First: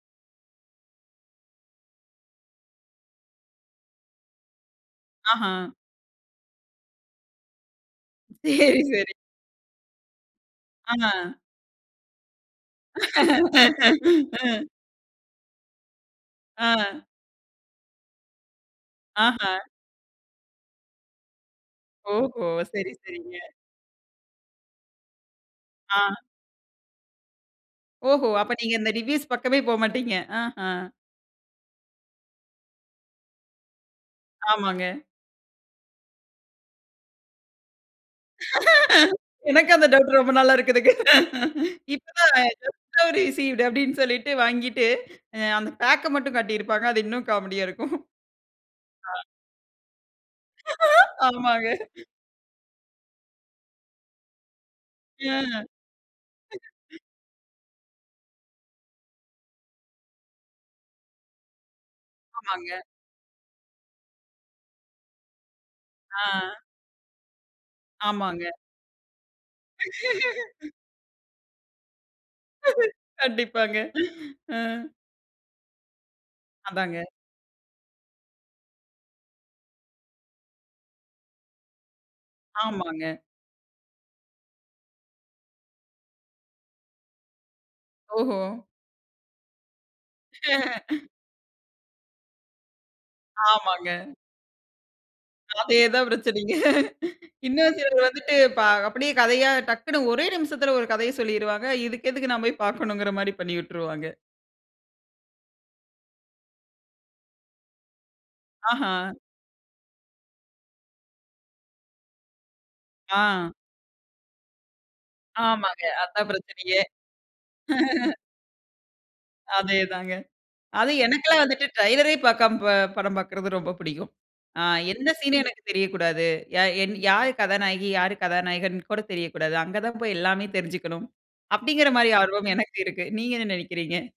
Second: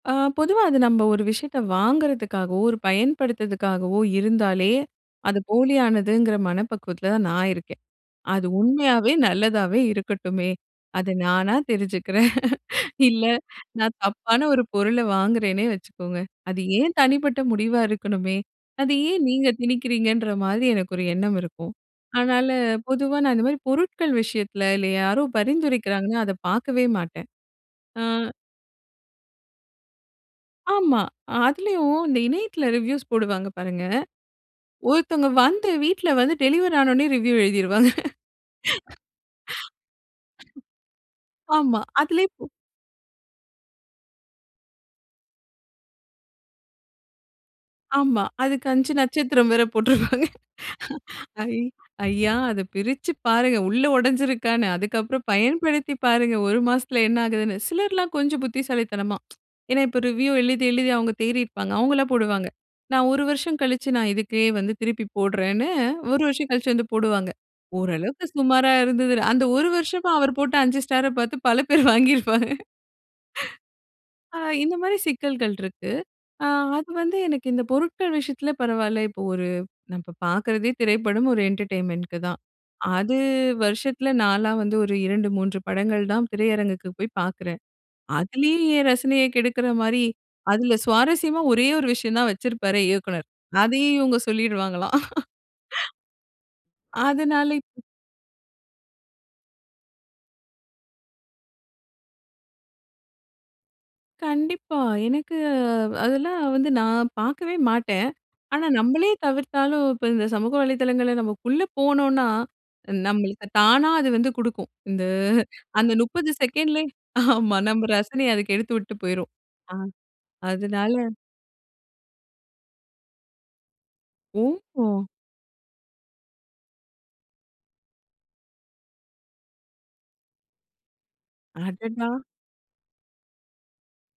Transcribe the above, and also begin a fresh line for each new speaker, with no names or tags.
அ பொதுவா அது நம்ம ஒரு விஷயத்த வாங்குறதுக்காகவோ, ஒரு பயன்படுத்துறதுக்காகவோ இருந்தாலே அது
ஆஹ.
போலியானதுங்குற மனப்பக்குவத்துல தான் நான் இருக்கேன். அது
சேரி, சேரி.
உண்மையாவே நல்லதாவே இருக்கட்டுமே, அது
ஆஹ.
நானா தெரிஞ்சுக்கிறேன். இல்ல, நான் தப்பான ஒரு
ம்.
பொருள வாங்குறேனே வெச்சுக்கோங்க. அது என்
ஆ.
தனிப்பட்ட முடிவா இருக்கணுமே, அது ஏன் நீங்க
ஆஹ.
திணிக்கிறீங்கன்ற மாரி எனக்கு ஒரு எண்ணம் இருக்கும்.
ஓஹோ!
அதனால
சரி,
பொதுவா நான்
சரிங்க.
இந்த மாரி பொருட்கள் விஷயத்துல இல்ல யாரோ
ஆ.
பரிந்துரைக்கிறாங்கன்னா, அத பாக்கவே மாட்டேன். ஆ
ஓஹோ! அப்ப நீங்க இந்த ரிவ்யூஸ் பக்கமே போமாட்டீங்க. ஆஹ.
ஆமா, அதுலயும் இந்த இணையத்துல ரிவ்யூஸ் போடுவாங்க பாருங்க.
ஆமாங்க.
ஒருத்தங்க வந்து வீட்ல வந்து டெலிவரி ஆன உடனே ரிவ்யூ எழுதிருவாங்க.
எனக்கும் அந்த டவுட் ரொம்ப நாளா இருக்குதுங்க.
ஆமா, அதுலே
இப்பத்தான்,
இப்போ
ஜஸ்ட் நவ் ரிசீவ்டு அப்டின்னு சொல்லிட்டு வாங்கிட்டு, அ அந்த பேக்க மட்டும் காட்டியிருப்பாங்க, அது இன்னும் காமெடியா இருக்கும்.
ஆமா, அதுக்கு 5
அ.
நட்சத்திரம் வேற போட்ருப்பாங்க. ஐ
ஆமாங்க.
ஐயா! அத பிரிச்சி பாருங்க உள்ள உடஞ்சிருக்கான்னு. அதுக்கப்புறம்
ம்.
பயன்படுத்தி பாருங்க 1 மாசத்துல என்ன ஆகுதுன்னு. சிலர்லாம் கொஞ்சம் புத்திசாலித்தனமா, ஏனா இப்ப ரிவ்யூ எழுதி எழுதி அவுங்க தேறியிருப்பாங்க. அவுங்கலாம் போடுவாங்க,
ஆமாங்க.
நான் 1 வருஷம் கழிச்சி நான் இதுக்கே வந்து திருப்பி போடறேன்னு 1 வருஷம்
ஆ.
கழிச்சி வந்து போடுவாங்க. ஓரளவுக்கு
ஆமாங்க.
சுமாரா இருந்தது. அந்த 1 வருஷமா அவர் போட்ட 5 ஸ்டார பார்த்து பல பேர் வாங்கிருபாங்க.
கண்டிப்பாங்க.
அ
ஆ.
இந்த மாரி சிக்கல்கள் இருக்கு. அ அது
அதாங்க.
வந்து எனக்கு இந்த பொருட்கள் விஷயத்துல பரவால்ல, இப்போ ஒரு நா இப்ப பாக்குறதே திரைப்படம் ஒரு என்டர்டைன்மென்ட்க்கு தான்.
ஆமாங்க.
அது வருஷத்துல நாலா வந்து ஒரு 2 3 படங்கள் தான் திரையரங்குக்கு போயி பாக்குறேன்.
ஓஹோ!
அதுலயும் என் ரசனைய கெடுக்குற மாரி அதுல சுவாரசியமா ஒரே ஒரு விஷயம் தான் வச்சிருப்பாரே இயக்குனர்.
ஆமாங்க.
அதையும் இவுங்க சொல்லிருவாங்களாம்.
அதேதான் பிரச்சனைங்க.
அதனால இப்
இன்னும் சிலர் வந்துட்டு, ப அப்டியே கதையா டக்குனு ஒரே நிமிஷத்துல ஒரு கதைய சொல்லிருவாங்க, இதுக்கு எதுக்கு நம்ம போயி பாக்கணுங்கற மாரி பண்ணி உட்டுருவாங்க.
கண்டிப்பா! எனக்கு அ அதெல்லாம் வந்து நான் பாக்கவே மாட்டேன். ஆனா, நம்மளே
ஆஹ.
தவிர்த்தாலும் இப்ப இந்த சமூக வலைத்தளங்கள்ல நம்ம உள்ள போனோன்னா, நம்மளுக்கு
ஆ.
தானா அது வந்து குடுக்கும், இந்த
ஆமாங்க,
அந்த
அதான்
30
பிரச்சனயே.
செகண்ட்லயே ஆமா, நம்ம ரசனய அது கெடுத்து விட்டு போயிரும். ஆ
அதேதாங்க. அது
அதுனால
எனக்கெல்லாம் வந்துட்டு ட்ரைலரே, பாக்காம, ப படம் பாக்கறது ரொம்ப புடிக்கும். ஆ
ஓஹோ!
எந்த சீனும் எனக்கு தெரியக்கூடாது. யா யாரு கதாநாயகி, யாரு கதாநாயகன்னு கூட தெரியக்கூடாது. அங்க தான் போயி எல்லாமே தெரிஞ்சுக்கணும், அப்டிங்கிற மாரி
அடடா!
ஆர்வம் எனக்கு இருக்கு. நீங்க என்ன நெனைக்கிறீங்க?